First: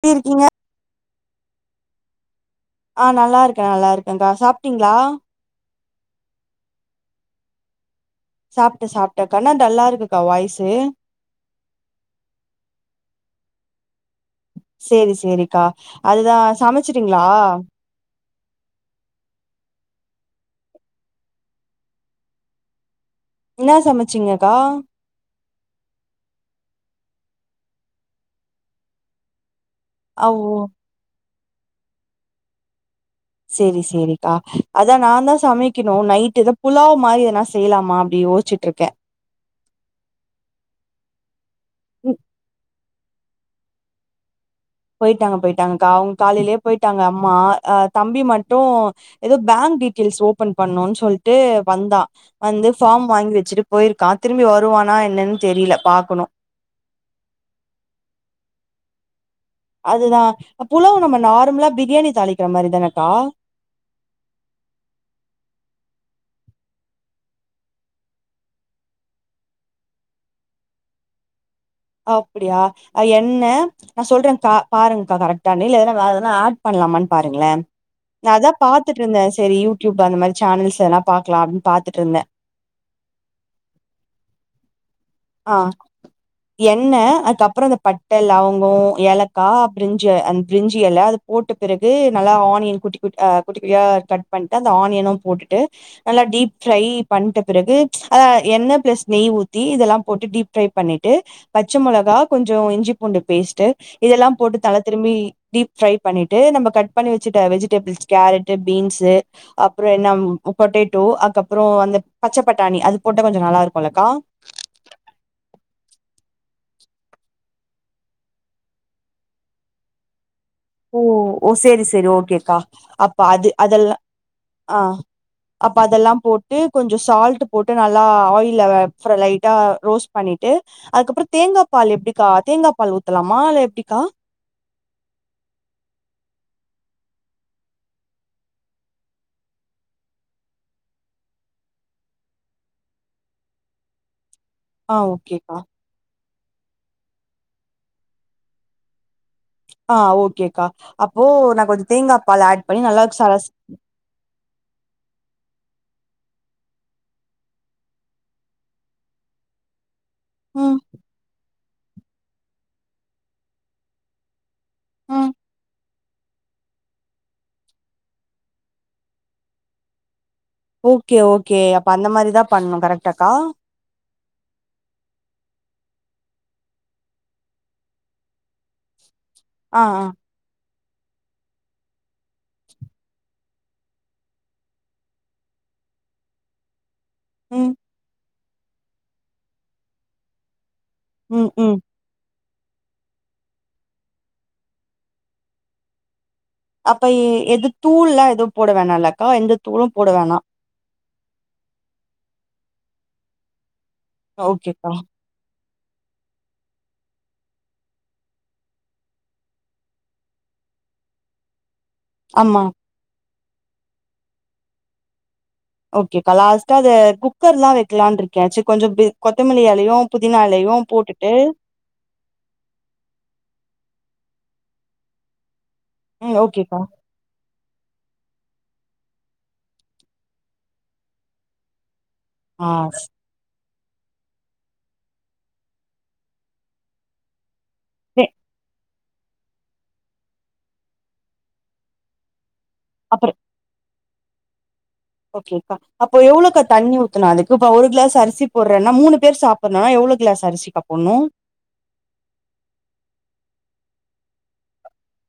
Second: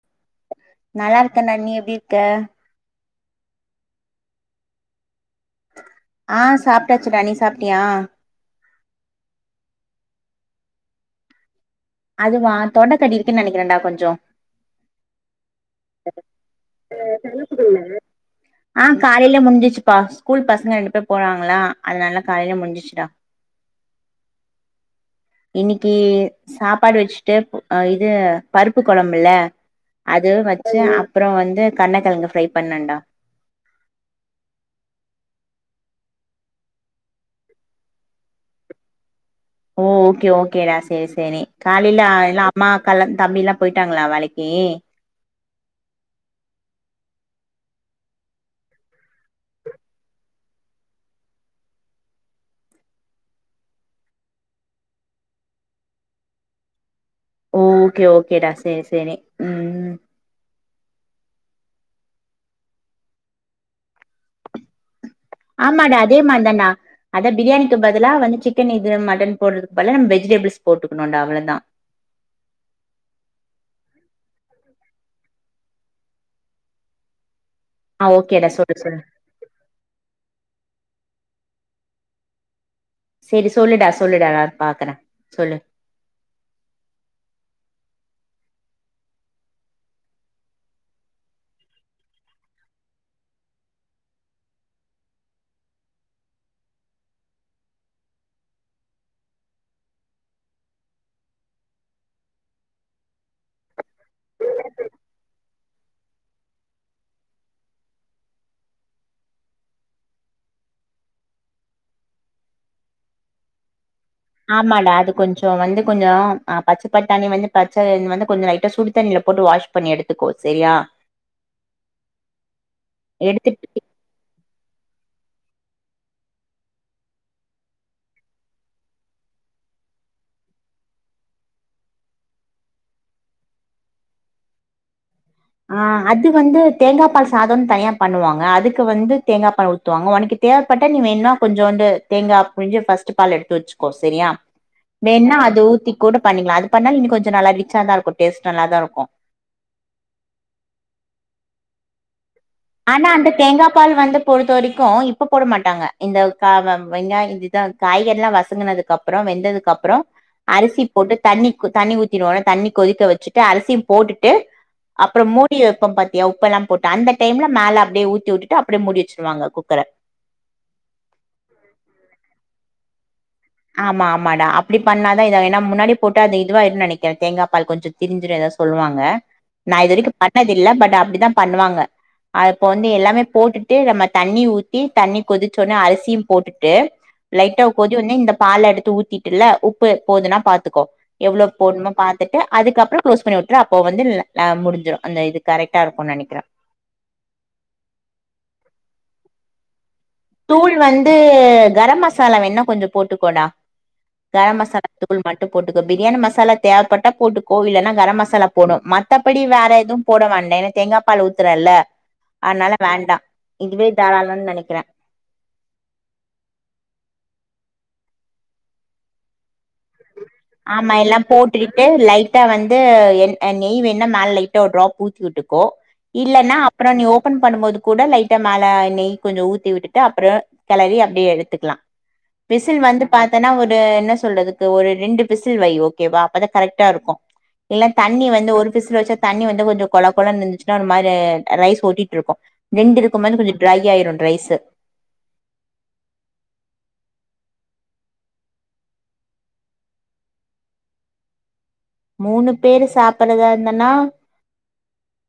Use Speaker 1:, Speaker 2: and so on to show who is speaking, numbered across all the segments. Speaker 1: எப்டி இருக்கீங்க
Speaker 2: நல்லா இருக்கேன்டா நீ எப்டி இருக்க
Speaker 1: ஆ நல்லா இருக்கே நல்லா இருக்கேகா சாப்டீங்ளா
Speaker 2: ஆ சாப்டாச்சுடா நீ சாப்டியா
Speaker 1: சாப்ட சாப்ட என்னா டல்லா இருக்குக்கா வாய்ஸு
Speaker 2: அதுவா தொண்ட கட்டிருக்கு நெனைக்கிறே டா கொஞ்சோ
Speaker 1: செரி செரிக்கா அதுதா சமச்சுட்டீங்களா
Speaker 2: ஆ காலையிலே முடுஞ்சிச்சுப்பா ஸ்கூல் பசங்க ரெண்டு பேர் போறாங்களா அதுனால காலையில முடிஞ்சு ச்சு
Speaker 1: இன்ன சமச்சிங்கக்கா
Speaker 2: இன்னிக்கி சாப்பாடு வச்சுட்டு இது பருப்பு கொழம்புல
Speaker 1: ஆ
Speaker 2: அது
Speaker 1: ஓ
Speaker 2: வச்சு அப் ப்றோ வந்து கர்ணக்கெழங்கு ஃப்ரை பண்ணடா
Speaker 1: செரி செரிக்கா அதா நா தா சமைக்கணு நைட்டுக்கு புலாவ் மாரி ஏதான செய்யலாமா அப்டி யோசி ச்சிட்டுருக்க
Speaker 2: ஓ ஓகே ஓகேடா செரி செரி காலில எல்லா அம்மா கால்ல தம்பில்லா போயிட்டாங்களா வேலைக்கி
Speaker 1: போயிட்டாங்க போயிட்டாங்கக்கா அவுங்க காலையிலயே போயிட்டாங்க அம்மா ஆ தம்பி மட்டு ஏதோ பேங்க் டீட்டெயில்ஸ் ஓபன் பண்ணுனு சொல்ட்டு வந்தா வந்து ஃபார்ம் வாங்கி வச்சுட்டு போயிருக்கா திரும்பி வருவானா என்னனு தெரியல பாக்கணு
Speaker 2: ஓ ஓகே ஓகேடா செரி செரி
Speaker 1: அது தா புலாவு நம்ம நார்மலா பிரியாணி தாளிக்கிற மாரி தானக்கா
Speaker 2: ஆமாடா அதே மாரிதான்டா அதா பிரியாணிக்கு பதிலா வந்து சிக்கன் இது மட்டன் போடுறதுக்கு பதிலா நம்ம வெஜிடேபிள்ஸ் போட்டுக்கணும்டா அவ்ளோதா
Speaker 1: அப்படியா எண்ணெ நா சொல்ற கா பாருங்கா கரெக்டானு இல்ல ஏதான வேற எதன ஆட் பண்ணலாமான்னு பாருங்களே
Speaker 2: ஆ
Speaker 1: நா
Speaker 2: ஓகேடா
Speaker 1: அதா
Speaker 2: சொல்லு சொல்லு
Speaker 1: பாத்துட்டுருந்த செரி யூடியூப்ல அந்த மாரி சேனல்ஸ்லா எதுனா பாக்கலா அப்டின்னு பாத்துட்ருந்த
Speaker 2: செரி சொல்லுடா சொல்லுடா நா பாக்குற
Speaker 1: ஆ எண்ணெ அதுக்கப்றோ அந்த பட்ட லவங்கோ ஏலக்கா பிரிஞ்சு அந்த பிரிஞ்சி இல அது போட்ட பிறகு நல்லா ஆனியன் குட்டி குட்டி ஆ குட்டியா கட் பண்ணிட்டு அந்த ஆனியனு போட்டுட்டு நல்லா டீப் ஃரை பண்ணிட்ட பிறகு அத எண்ணெ ப்ளஸ் நெய் ஊத்தி இதெல்லா போட்டு டீப் ஃரை பண்ணிட்டு பச்ச மொளகா கொஞ்ச இஞ்சி பூண்டு பேஸ்ட்டு இதெல்லாம் போட்டு தல திரும்பி டீப் ஃப்ரை பண்ணிட்டு நம்ம கட் பண்ணி வச்சுட்ட வெஜிடேபிள்ஸ் கேரட்டு பீன்ஸு அப்ரோ என்ன பொட்டேட்டோ அக்கப்பறம் அந்த பச்ச பட்டாணி அது போட்ட கொஞ்ச நல்லா இருக்கும்ல்லக்கா
Speaker 2: ஆமாடா அது கொஞ்சோ வந்து கொஞ்ச பச்ச பட்டாணி வந்து பச்ச வந்து கொஞ்சம் லைட்டா சுடு தண்ணில போட்டு வாஷ் பண்ணி எடுத்துக்கோ செரியா
Speaker 1: ஓ ஓ செரி செரி ஓகேக்கா அப்ப அது
Speaker 2: எடுத்துட்டு
Speaker 1: அதெல்லா ஆ அப்ப அதெல்லா போட்டு கொஞ்ச சால்ட் போட்டு நல்லா ஆயில்ல ஆ லைட்டா ரோஸ்ட் பண்ணிட்டு அதுக்கப்றம் தேங்கா பால் எப்படிக்கா தேங்கா பால் ஊத்தலாமா இல்ல எப்டிக்கா
Speaker 2: ஆ அது வந்து தேங்கா பால் சாதம்னு தனியா பண்ணுவாங்க அதுக்கு வந்து தேங்கா பால் உத் துவாங்க உனக்கு தேவப்பட்டா நீ வேணும்ன கொஞ்ஜூண்டு தேங்கா புழிஞ்சு ஃபஸ்ட் பால் எடுத்து வச்சுக்கோ செரியா
Speaker 1: ஆ
Speaker 2: வேன்னா
Speaker 1: ஓகேக்கா
Speaker 2: அது ஊத்தி கூட பண்ணிக்கலா அது பண்ணாலு இன்னும் கொஞ்ச நல்லா ரிச்சா தா இருக்கு டேஸ்ட் நல்லாதாருக்கு
Speaker 1: ஆ ஓகேக்கா அப்போ நா கொஞ்ச தேங்காப்பால் ஆட் பண்ணி நல்லா
Speaker 2: ஆனா அந்த
Speaker 1: சரஸ்
Speaker 2: தேங்கா பால் வந்து பொறுத்த வரைக்கு இப்ப போட மாட்டாங்க இந்த கா வெங்கா இதிதா காய்கரில்லா வசங்கனதுக்கு அப்றம் அப்ரோ வெந்ததுக்கு அப்ரோ
Speaker 1: ம்
Speaker 2: அரிசி போட்டு தண்ணி தண்ணி ஊத்திடுவோனா தண்ணி கொதிக்க வச்சுட்டு அரிசியு போட்டுட்டு அப்ரோ
Speaker 1: ம்
Speaker 2: மூடி வப்போ பாத்தியா உப்ப எல்லா போட்டு அந்த டைம்ல மேல அப்டியே ஊத்தி உட்டு அப்டியே முடி வச்சருவாங்க குக்கர
Speaker 1: ஓகே ஓகே அப்ப அந்த மாரிதா பண்ணணு கரெக்ட்டாக்கா
Speaker 2: ஆமா ஆமா டா அப்டி பண்ணாதா இதா என முன்னாடி போட்ட அது இதுவாருன்னனு நெனக்கற தேங்கா பால் கொஞ்ச திரிஞ்சுடு ஏதோ சொல்லுவாங்க நா
Speaker 1: ஆ
Speaker 2: இது
Speaker 1: ஆ
Speaker 2: வரைக்கு பண்ணதில்ல பட் அப்டித்தா பண்ணுவாங்க அப்ப வந்து எல்லாமே போட்டுட்டு நம்ம தண்ணி ஊத்தி தண்ணி கொதிச்சோன அரிசியு போட்டுட்டு லைட்டா
Speaker 1: ம்
Speaker 2: கோதி வந்து இந்த பால எடுத்து ஊத்திட்டு இல்ல உப்பு போதுனா பாத்துக்கோ எவ்ள
Speaker 1: ம் ம்
Speaker 2: போடணுமோ பா ட்டு அதுக்கப்றம் களோஸ் பண்ணி விட்டு அப்ப வந்து முடிஞ்சிடும் அந்த இது கரெக்டா இருக்கும்னு நனைக்கறே
Speaker 1: அப்ப எது தூள்லாம் எதுவும் போட வேணாம்ல்லக்கா எந்த தூளும் போட வேணாம்
Speaker 2: தூள் வந்து கரம் மசாலா வேணா கொஞ்ச போட்டுக்கோடா கரம் மசாலா
Speaker 1: ஓகேக்கா
Speaker 2: தூள் மட்டு போட்டுக்கோ பிரியாணி மசாலா தேவப்பட்டா போட்டுக்கோ இல்லன்னா கரம் மசாலா போணு மத்தபடி வேற எதுவு போட வேண்டாம் ஏனா தேங்கா பால் ஊத்துறல்ல
Speaker 1: ஆமா
Speaker 2: அதனால வேண்டாம் இதுவே தாராளம்னு நெனைக்கறே
Speaker 1: ஓகே அக்கா லாஸ்ட்டா அது குக்கர்ல்லாம் வக்கலான்னு இருக்கேச்சு கொஞ்ச கொத்தமல்லி எலயும் புதினா எலயும்
Speaker 2: ஆமா எல்லா
Speaker 1: போட்டுட்டு
Speaker 2: போட்டுக்கிட்டு லைட்டா வந்து எ நெய் வேனா மேல லைட்டா ஒரு ட்ராப் ஊத்தி விட்டுக்கோ
Speaker 1: ம்
Speaker 2: இல்லன்னா
Speaker 1: ஓகேக்கா
Speaker 2: அப்பறம் நீ ஓபன் பண்ணும் போது கூட லைட்டா மேல நெய் கொஞ்ச ஊத்தி விட்டுட்டு அப்பறம் களரி அப்டியே எடுத்துக்கலாம்
Speaker 1: ஆ
Speaker 2: விசில் வந்து பாத்தன்னா ஒரு என்ன சொல்றதுக்கு ஒரு ரெண்டு விசில் வை ஓகேவா அப்பதா கரெக்டா இருக்கும் இல்ல
Speaker 1: சே
Speaker 2: தண்ணி வந்து ஒரு வச்சா தண்ணி வந்து கொஞ்ச கொழ கொழன்னு இருந்துச்சுன்னா ஒரு மாரி ரைஸ் ஒட்டிட்டு இருக்கும் ரெண்டு இருக்கும்
Speaker 1: அப்புற
Speaker 2: மாரி கொஞ்ச ட்ரை ஆயிடும் ரைஸு
Speaker 1: ஓகேப்பா அப்போ எவ்வளவுா தண்ணி ஊத்தனும் அதுக்கு இப்ப ஒரு களாஸ் அரிசி போடுறன்னா மூணு பேர் சாப்பணு எவ்ள கிளாஸ் அரிசிக்கா போட்ணு
Speaker 2: மூணு பேரு சாப்பறதா இருந்தனா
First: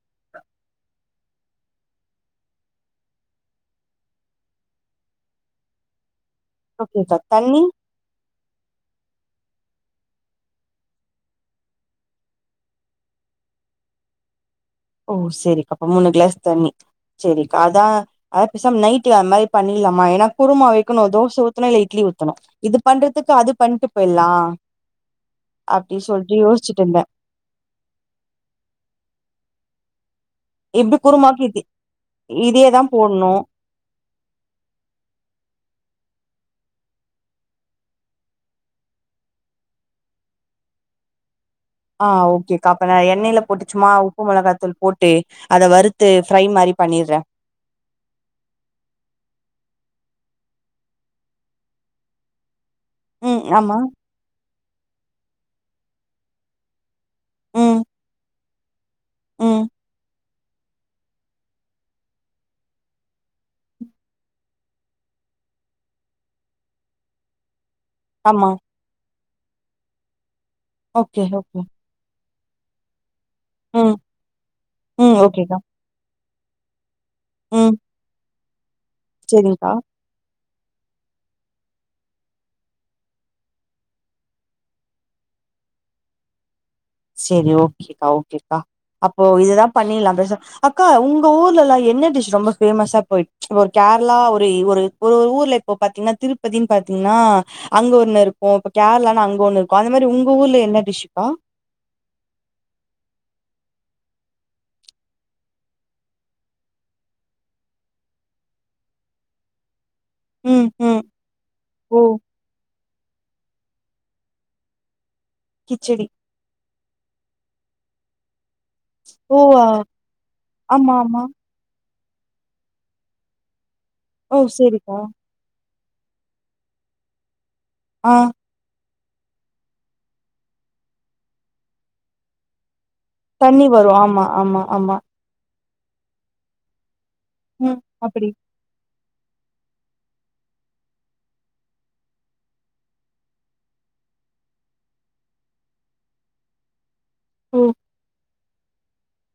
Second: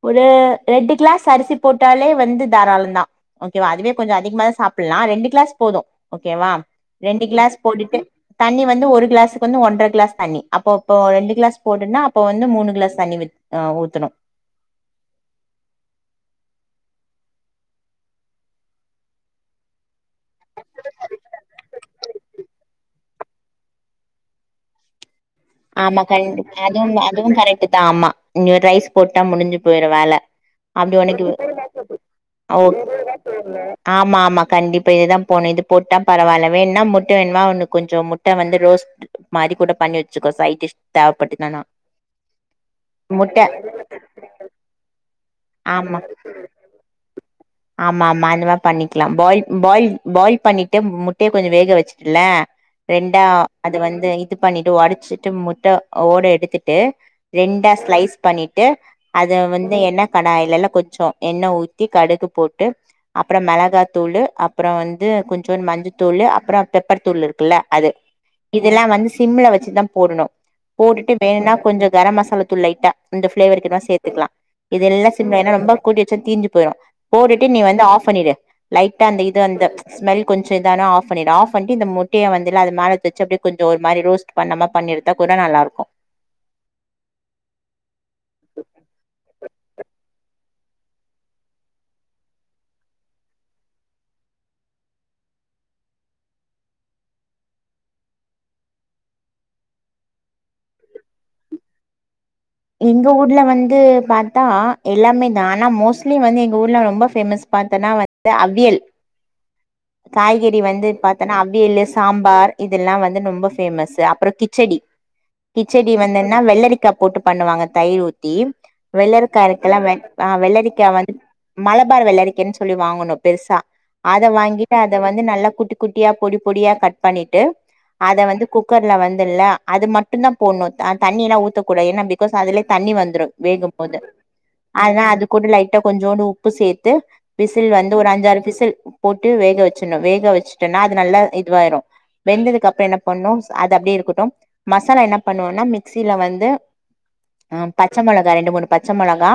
Speaker 2: ஒரு ரெண்டு கிளாஸ் அரிசி போட்டாலே வந்து தாராளம தான் ஓகேவா அதுவே கொஞ்ச அதிகமா தா சாப்பலாம் ரெண்டு கிளாஸ் போதும் ஓகேவா
Speaker 1: ஓகேக்கா
Speaker 2: ரெண்டு கிளாஸ்
Speaker 1: தண்ணி
Speaker 2: போட்டுட்டு தண்ணி வந்து ஒரு கிளாஸுக்கு வந்து ஒன்றரை கிளாஸ் தண்ணி அப்ப இப்ப ரெண்டு கிளாஸ் போடுனா அப்ப வந்து மூணு கிளாஸ் தண்ணி ஆ ஊத்தணும்
Speaker 1: ஓ செரிக்கா அப்பா மூணு க்ளாஸ் தண்ணி செரிக்கா அதா அத பெசாம நைட்ல அந் மாரி பண்ணில்லாமா ஏனா குமா வெக்கணு தோச ஊத்தணு இல்ல இட்லி ஊத்தணு இது பண்றதுக் அது பண்ட்டு போய்ல்லா
Speaker 2: ஆமா கண்டிப் அதுவும்
Speaker 1: இருந்தே
Speaker 2: அதுவும் கரெக் ட்டு தா ஆமா இந்ய ரைஸ் போட்டா முடிஞ்சு போய்ரு வேல
Speaker 1: எப்டி
Speaker 2: அப்டி உனக்கு
Speaker 1: குருமாக்கு இத்
Speaker 2: ஓ
Speaker 1: இதேதா போட்ணு
Speaker 2: ஆமா ஆமா கண்டிப்பா இதுதா போணு இது போட்டா பரவால்ல வேண்ணா முட்ட வேணுமா உன்னுக் கொஞ்சொ முட்ட வந்து ரோஸ்ட் மாரி கூட பண்ணி வெச்சுக்கோ சைடிஷ் தேவப்பட்டுதானா
Speaker 1: ஆ ஓகேக்கா அப்ப நா எண்ணெய்ல போட்டு சும்மா உப்பு மொளகாத்தூள் போ ட்டு அத
Speaker 2: ஆமா
Speaker 1: வறுத்து ஃப்ரை மாரி பண்ணிற்றே
Speaker 2: ஆமா ஆமா அந்த மாரி பண்ணிக்லாம் பாயில் பாயில் பாயில் பண்ணிட்டு முட்டய கொஞ்ச வேக வெச்சுட்டுல ரெண்டா
Speaker 1: ம்
Speaker 2: அது
Speaker 1: ஆமா
Speaker 2: வந்து இது பண்ணிட்டு ஒடச்சிட்டு முட்ட ஓட எடுத்துட்டு ரெண்டா
Speaker 1: ம்
Speaker 2: ஸ்லைஸ் பண்ணிட்டு அத
Speaker 1: ம்
Speaker 2: வந்து எண்ணெ கடாய்லெல்லா கொஞ்சோ எண்ணெ ஊத்தி கடுகு போட்டு அப்புறம் மெளகாத்தூளு அப்புற வந்து கொஞ்சுன் மஞ்சத்தூளு அப்புறோ பெப்பரு தூள் இருக்குல்ல அது
Speaker 1: ஆமா
Speaker 2: இதெல்லா வந்து சிம்மில வெச்சுதா போடணு போட்டுட்டு
Speaker 1: ஓகே
Speaker 2: வேணுனா
Speaker 1: ஓகே
Speaker 2: கொஞ்சோ கர மசாலாத்தூள் லைட்டா அந்ல ஃப்ளேவருக்குதா
Speaker 1: ம்
Speaker 2: சேத்துக்லா இதெல்லா
Speaker 1: ம்
Speaker 2: சிம்ல ஏனா
Speaker 1: ஓகேக்கா
Speaker 2: ரொம்ப கூட்டிச்சா தீஞ்சு போய்டு போட்டுட்டு நீ
Speaker 1: ம்
Speaker 2: வந்து ஆஃப் பண்ணிடு லைட்டா அந்த இது அந்த
Speaker 1: செரிங்க்கா
Speaker 2: ஸ்மெல் கொஞ்சோ இதான ஆஃப் பண்ணிடு ஆஃப் பண்டு இந்த முட்டய வந்துல அது மேல எத்தச்சு அப்டே கொஞ்சோ ஒரு மாி ரோஸ்ட் பண்ணமா பண்ணி எடுத்தா கூட நல்லாருக்கு
Speaker 1: செரி ஓகேக்கா ஓகேக்கா அப்போ இதுதா பண்ணில்லா பெசா அக்கா உங்க ஊர்லெல்லா என்ன டிஷ் ரொம்ப ஃபேமஸா போய் இப்ப ஒரு கேரளா ஒரு ஒரு ஒரு ஒரு ஊர்ல இப்போ பாத்தீங்ன்னா திருப்பதின் பாத்தீங்ன்னா அங்க ஒண்ணு இருக்கு இப்ப கேரளானா அங்க ஒண்ணு இருக்கு அந்த மாரி உங்க ஊர்ல என்ன டிஷ்ஷுக்கா
Speaker 2: எங்க ஊர்ல வந்து பாத்தா எல்லாமே தா ஆனா மோஸ்ட்லி வந்து எங்க ஊர்ல ரொம்ப ஃபேமஸ் பாத்தனா வ அவியல் காய்கெறி
Speaker 1: ம்
Speaker 2: வந்து
Speaker 1: ம்
Speaker 2: பாத்தனா அவியலு
Speaker 1: ஓ
Speaker 2: சாம்பார் இ இதெல்லா வந்து ரொம்ப ஃபேமஸு அப்பற கிச்சடி கிச்சடி வந்துன்னா வெள்ளரிக்கா போட்டு பண்ணுவாங்க தயிர் ஊத்தி
Speaker 1: ஓ
Speaker 2: வெள்ளரிக்கா இருக்குல ஆ வெள்ளரிக்கா
Speaker 1: ஆமா
Speaker 2: வந்
Speaker 1: ஆமா
Speaker 2: மலபார் வெள்ளரிக்கன் சொல்லி வாங்கணு பெருசா அத
Speaker 1: ஓ
Speaker 2: வாங்கிட்டு அத
Speaker 1: சேரிக்கா
Speaker 2: வந்து நல்லா குட்டி குட்டியா பொடி பொடியா கட் பண்ணிட்டு
Speaker 1: ஆ
Speaker 2: அத வந்து குக்கர்ல வந்துல்ல அது மட்டுந்தா போட்ணு த தண்ணில்லா ஊத்தக்கூடது ஏனா பிகாஸ் அதுல்யே தண்ணி வந்துரு
Speaker 1: தண்ணி வரு
Speaker 2: வேகம்போது
Speaker 1: ஆமா ஆமா ஆமா
Speaker 2: ஆனா அதுக் கூட லைட்டா கொஞ்சோண்டு உப்பு சேத்து விசில்
Speaker 1: ம்
Speaker 2: வந்து ஒரு
Speaker 1: அப்படி
Speaker 2: அஞ்சாறு விசில் போட்டு வேக வெச்சிண்ணு வேக வெச்ட்டனா அது நல்லா இதுவாயிரு வெந்ததுக்கு அப்பற என்ன பண்ணு அது அப்டியே இருக்கட்டும் மசாலா என்ன பண்ணுவேன்னா மிக்சில வந்து ஆ
Speaker 1: ஓ
Speaker 2: பச்ச மொளகா ரெண்டு மூணு பச்ச மொளகா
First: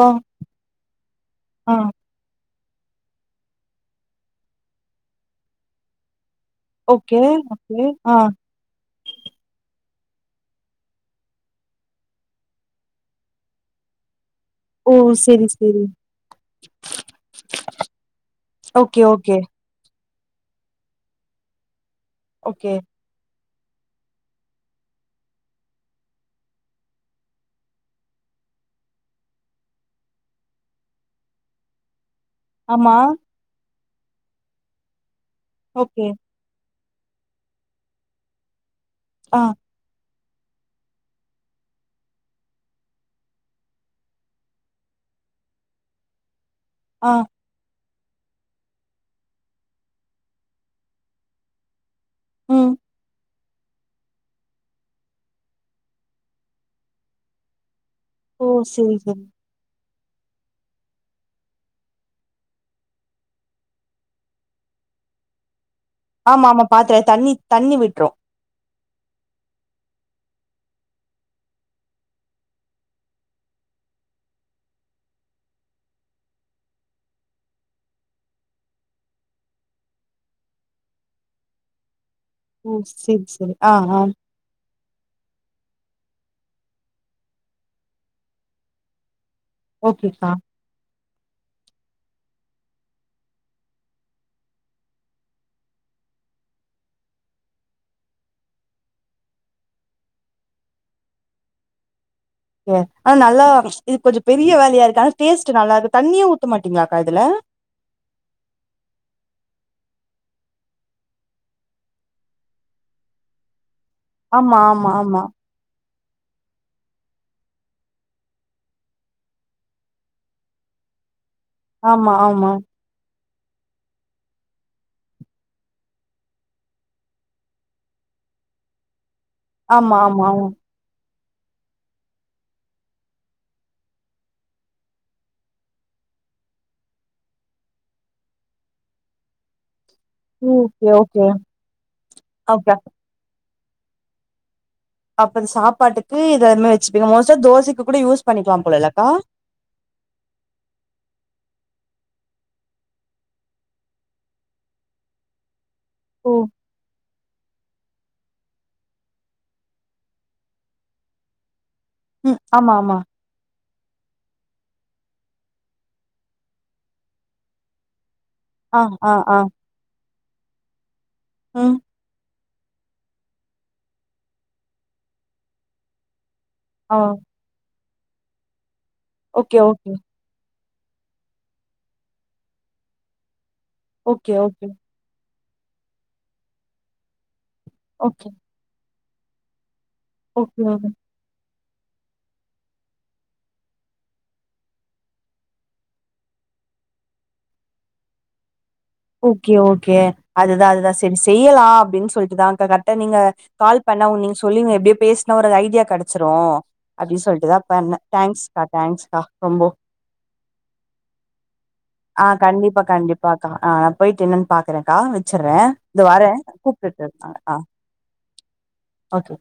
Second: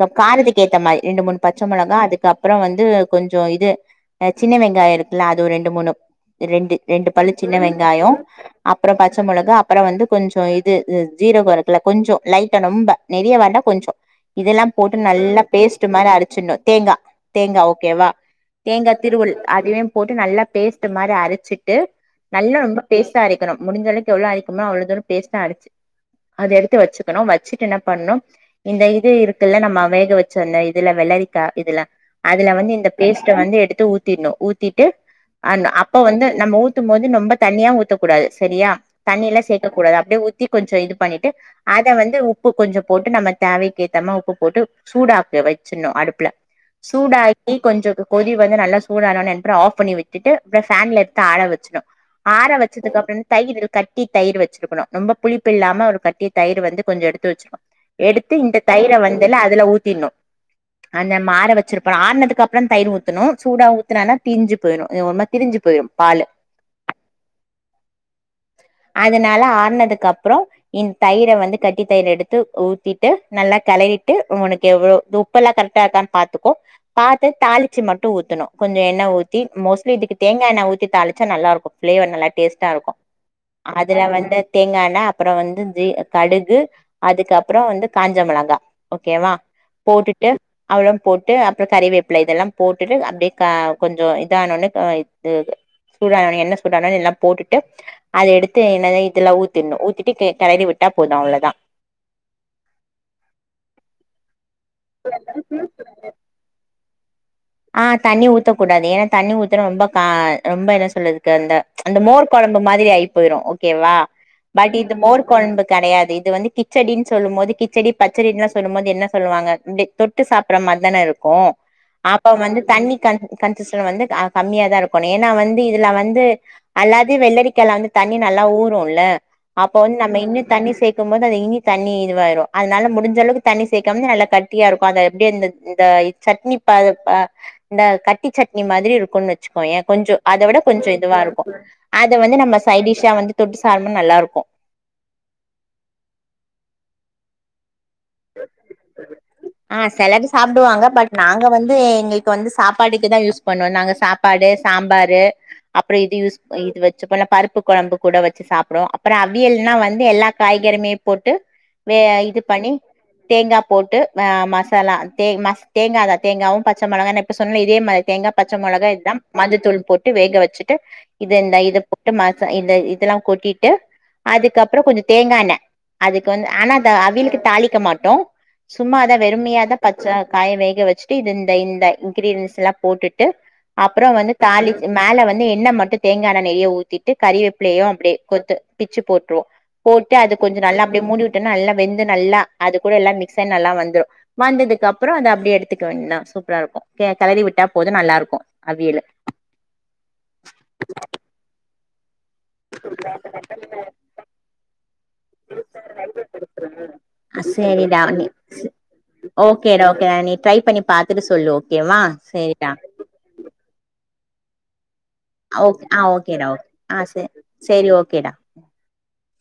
Speaker 1: ஆ
Speaker 2: காரத்துக்கேத்த மாரி ரெண்டு மூணு பச்ச
Speaker 1: ஆ
Speaker 2: மொளகா அதுக்கப் பறோ வந்து கொஞ்சோ இது அ சின்ன வெங்காய இருக்குல்ல அது ரெண்டு மூணு ரெண்டு ரெண்டு
Speaker 1: ஓகே
Speaker 2: பல்லு சின்ன
Speaker 1: ஓகே
Speaker 2: வெங்காயோ
Speaker 1: ஆ
Speaker 2: அப்புற பச்ச மொளகா அப்பற வந்து கொஞ்சோ இது ஜீரகோ இரு க்ல கொஞ்சோ லைட்டா ரொம்ப நெறிய வேண்டா கொஞ்சோ இதெல்லாம்
Speaker 1: ஓ
Speaker 2: போட்டு நல்லா
Speaker 1: சேரி சேரி
Speaker 2: பேஸ்ட்டு மாரி அரச்சிண்ணு தேங்கா தேங்கா ஓகேவா தேங்கா
Speaker 1: ஓகே
Speaker 2: திருவல்
Speaker 1: ஓகே
Speaker 2: அதயும் போட்டு நல்லா பேஸ்ட்டு மாரி அரச்சிட்டு நல்லா
Speaker 1: ஓகே
Speaker 2: ரொம்ப பேஸ்ட்டா அரை அரைக்கனும் முடிஞ்சளக் எவ்ளோ அரைக்கமுடிமோ அவ்ளோ தூரொ பேஸ்டா அரச்சு அத எடுத்து வச்சுக்கணும் வச்சிட்டு என்ன பண்னும் இந்த இது இருக்குல்ல நம்ம வேக வச்சோல்ல இதுல வெள்ளரிக்கா இதுல அதுல வந்து இந்த
Speaker 1: ஆமா
Speaker 2: பேஸ்ட்ட வந்து எடுத்து ஊத்திட்ணு ஊத்திட்டு ஆ அப்ப
Speaker 1: ஓகே
Speaker 2: வந்து நம்ப ஊத்தும் போது நொம்ப தண்ணியா ஊத்தக்கூடாது சரியா தண்ணி எல்லா
Speaker 1: ஆ
Speaker 2: சேக்கக் கூடாது அப்டியே ஊத்தி கொஞ்சொ இது பண்ணிட்டு அத வந்து உப்பு கொஞ்சொ போட்டு நம்ம தேவைக்கு ஏத்தமா உப்பு போட்டு சூடாக்க வச்சிர்னு அடுப்புல
Speaker 1: ஆ
Speaker 2: சூடா க்கி கொஞ்ச கொதி வந்து நல்லா சூடானொன்ன அப்புற ஆஃப் பண்ணி விட்டிட்டு அப்புறம் ஃபேன்ல எத்து ஆற வச்சுணு ஆற
Speaker 1: ம்
Speaker 2: வச்சதுக்கு அப்புறொ தயிரு கட்டி தயிரு வச்சிருக்கணு ரொம்ப புளிப்பு இல்லாம கட்டி தயிரு வந்து கொஞ்சொ எடுத்து வச்சுக்கனு எடுத்து
Speaker 1: ஓ
Speaker 2: இந்த தயிர
Speaker 1: சேரி சேரி
Speaker 2: வந்துல அதுல ஊத்திட்னு ஆ நம்ம ஆர வச்சிருப்போல ஆரனதுக்ப்புறம் தயிர் ஊத்தணும் சூடா ஊத்தன்னா தீஞ்சு போயிரு ஒருமாரி திரஞ்சு போயிரு பால்
Speaker 1: ஆமா ஆமா பாத்தே தண்ணி தண்ணி விட்ரு
Speaker 2: அதனால ஆர்னதுக்கு அப்பறொ இந் தயிர வந்து கட்டி தயிர எடுத்து ஊத்திட்டு நல்லா களறிட்டு உனக்கு எவ்ளோ உப்பெல்லா கரெக்டா இருக்கான் பாத்துக்கோ பாத்து தாளிச்சு மட்டு ஊத்தணு கொஞ்ச என்ன ஊத்தி மோஸ்ட்லி இதுக்கு தேங்கா எண்ண ஊத்தி தாளிச்சா நல்லா இருக்கூ ஃபிளேவர் நல்லா டேஸ்ட்டா
Speaker 1: ஓ
Speaker 2: இருக்கூ
Speaker 1: சேரி சேரி ஆ ஆ
Speaker 2: அதுல வந்து தேங்கான்ன அப்பறொ வந் து கடுகு அதுக்கப்புறோ வந்து காஞ்ச மெளகா ஓகே வா போட்டுட்டு
Speaker 1: ஓகேக்கா
Speaker 2: அவ்ளோம் போட்டு அப்புறொ கறிவேப்பில இதெல்லாம் போட்டுட்டு அப்டியே கா கொஞ்சொ இதானொன்ன சூடான ஒன்ன என்ன சூடான ஒன்ன எல்லா போட்டுட்டு அத எடுத்து என்ன இதுல ஊத்திட்ணு ஊத்திட்டு கெளரி விட்டா போது அவ்ளதா
Speaker 1: ஓ ஆ நல்லா இது கொஞ்சொ பெரிய வேலையா இருக்கு ஆனா டேஸ்ட்
Speaker 2: ம்
Speaker 1: நல்லாருக்கு தண்ணியே ஊத்த மாட்டீங்க்ளாக்கா இதுல
Speaker 2: ஆ தண்ணி ஊத்தக் கூடாது ஏன்னா தண்ணி ஊத்துனா ரொம்ப கா ரொம்ப என்ன சொல்றதுக்கு அந்த இந்த மோர் கொழம்பு மாதிரி ஆயி போயிரும் ஓ கே வா
Speaker 1: ஆமா
Speaker 2: பட்
Speaker 1: ஆமா
Speaker 2: இது
Speaker 1: ஆமா
Speaker 2: மோர் கொழம்பு கெடையாது இது வந்து கிச் கிச்சடின் சொல்லும் போது கிச்சடி பச்சடின்லா சொல்லும் போது என்ன சொல்லுவாங்க இப்டி தொட்டு சாப்ற மார் தானே இருக்கூ
Speaker 1: ஆமா
Speaker 2: அப்ப
Speaker 1: ஆமா
Speaker 2: வந்து தண்ணி கன் கன்சிஸன் வந்து கம்மியா தான் இருக்கணு ஏன்னா வந்து இதுல வந்து அல்லாது வெள்ளரிக்கால வந்து தண்ணி நல்லா ஊறுல்ல அப்ப வந்து
Speaker 1: ஆமா
Speaker 2: நம்ம
Speaker 1: ஆமா ஆமா
Speaker 2: இன்னு தண்ணி சேக் இருக்கும்போது அது இனி தண்ணி இதுவாயிரு அதனால முடிஞ்ச அளவுக்கு தண்ணி சேக்காம நல்லா கட்டியா இருக்கு அத அப்டியே இந்த இந்த சட்னி ப பா இந்த கட்டி சட்னி மாதிரி இருக்குன்னு வச்சுக்கோயே கொஞ்சோ அத விட கொஞ்ச
Speaker 1: ஓகே
Speaker 2: இதுவா
Speaker 1: ஓகே
Speaker 2: இருக்கூ அத வந்து நம்ம
Speaker 1: ஓகே
Speaker 2: சைடிஷா வந்து தொட்டு சாப்ட போது நல்லாருக்கூ
Speaker 1: அப்போ இத சாப்பாட்டுக்கு இத அந்மாரி வச்சுப்பீங்க மோஸ்டா தோசைக்கு கூட யூஸ் பண்ணிக்லாம் போல இல்லக்கா
Speaker 2: ஆ செலது சாப்டுவாங்க பட் நாங்க வந்து எங்களுக்கு வந்து சாப்பாடுக்கு தா யூஸ் பண்ணுவோ நாங்கா சாப் சாப்பாடு சாம்பாரு அப்பறோ இது
Speaker 1: ஓ
Speaker 2: யூஸ் இது வச்சுபோ இல்ல பருப்பு கொழம்பு கூட வச்சி சாப்டுவோ அப்றோ அவியல்னா வந்து எல்லா காய்கறிமே போட்டு வே
Speaker 1: ம்
Speaker 2: இது பண்ணி
Speaker 1: ஆமா ஆமா
Speaker 2: தேங்கா போட்டு ஆ மசாலா தே மஸ் தேங்காதா தேங்காவு பச்ச மொளகா நா இப்ப சொன்னே இதே மாரி தேங்கா பச்ச
Speaker 1: ஆ
Speaker 2: மொளகா
Speaker 1: ஆ
Speaker 2: இதா
Speaker 1: ஆ
Speaker 2: மஞ்சத்தூள் போட்டு வேக வச்சிட்டு இதுன்ட
Speaker 1: ம்
Speaker 2: இது போட்டு இந்த இதலா கொட்டிட்டு அதுக்கப்றோ கொஞ்ச தேங்கா எண்ணெ அதுக்கு வந்து ஆனா அத
Speaker 1: ஆ
Speaker 2: அவிலுக்கு தாளிக்க மாட்டோ சும்மாதா
Speaker 1: ஓகே
Speaker 2: வெறுமனயாதா
Speaker 1: ஓகே
Speaker 2: பச்ச காய வேக வச்சிட்டு இது இந்த இந்த இன்கிரீடன்ஸ் எல்லா போட்டுட்டு அப்புறோ
Speaker 1: ஓகே
Speaker 2: வந்து
Speaker 1: ஓகே
Speaker 2: தாளி மேல வந்து எண்ணெ மட்டு தேங்கா எண்ணெ நெறய ஊத்திட்டு கறிவேப்பிலையு அப்டியே
Speaker 1: ஓகே
Speaker 2: கொத்து பிச்சு போட்ருவோ போட்டு அது கொஞ்ச
Speaker 1: ஓகே
Speaker 2: நல்லா
Speaker 1: ஓகே
Speaker 2: அப்டியே மூடிவுட்டேன்னா நல்லா வெந்து நல்லா அது கூட எல்லா மிக்ஸன் நல்லா வந்துரு வந்ததுக்கு அப்றோ அத அப்டியே எடுத்துக்க வேண்தா சூப்ரா இருக்கூ கெ கெளறி விட்டா போது நல்லா இருக்கூ அவியலு
Speaker 1: ஓகே ஓகே அதுதா அதுதா செரி செய்யலா அப்டின் சொல்ட்டுதா இப்ப கரட்டா நீங்க கால் பண்ணா வு நீங்க சொல்லிருங்க எப்டியே பேஸ்னா ஒரு ஐடியா கெடச்சுரு அப்டின் சொல்ட்டுதா பண்ணே
Speaker 2: சேரிடா நீ
Speaker 1: தங்க்ஸ்கா தங்க்ஸ்கா ரொம்போ
Speaker 2: ஓகேடா ஓகேடா நீ ட்ரை பண்ணி பாத்துட்டு சொல்லு ஓகேவா
Speaker 1: ஆ
Speaker 2: சேரிடா
Speaker 1: கண்டிப்பா கண்டிப்பாகா ஆ போய்ட்டு என்னன் பாக்குறேகா வச் வச்சர்றே
Speaker 2: ஓகே ஆ
Speaker 1: இந்தா வாரே
Speaker 2: ஓகேடா ஓகே ஆ
Speaker 1: கூப்ட்டுட்டு
Speaker 2: சே
Speaker 1: இருகாங்க ஆ
Speaker 2: சேரி ஓகேடா
Speaker 1: ஓகே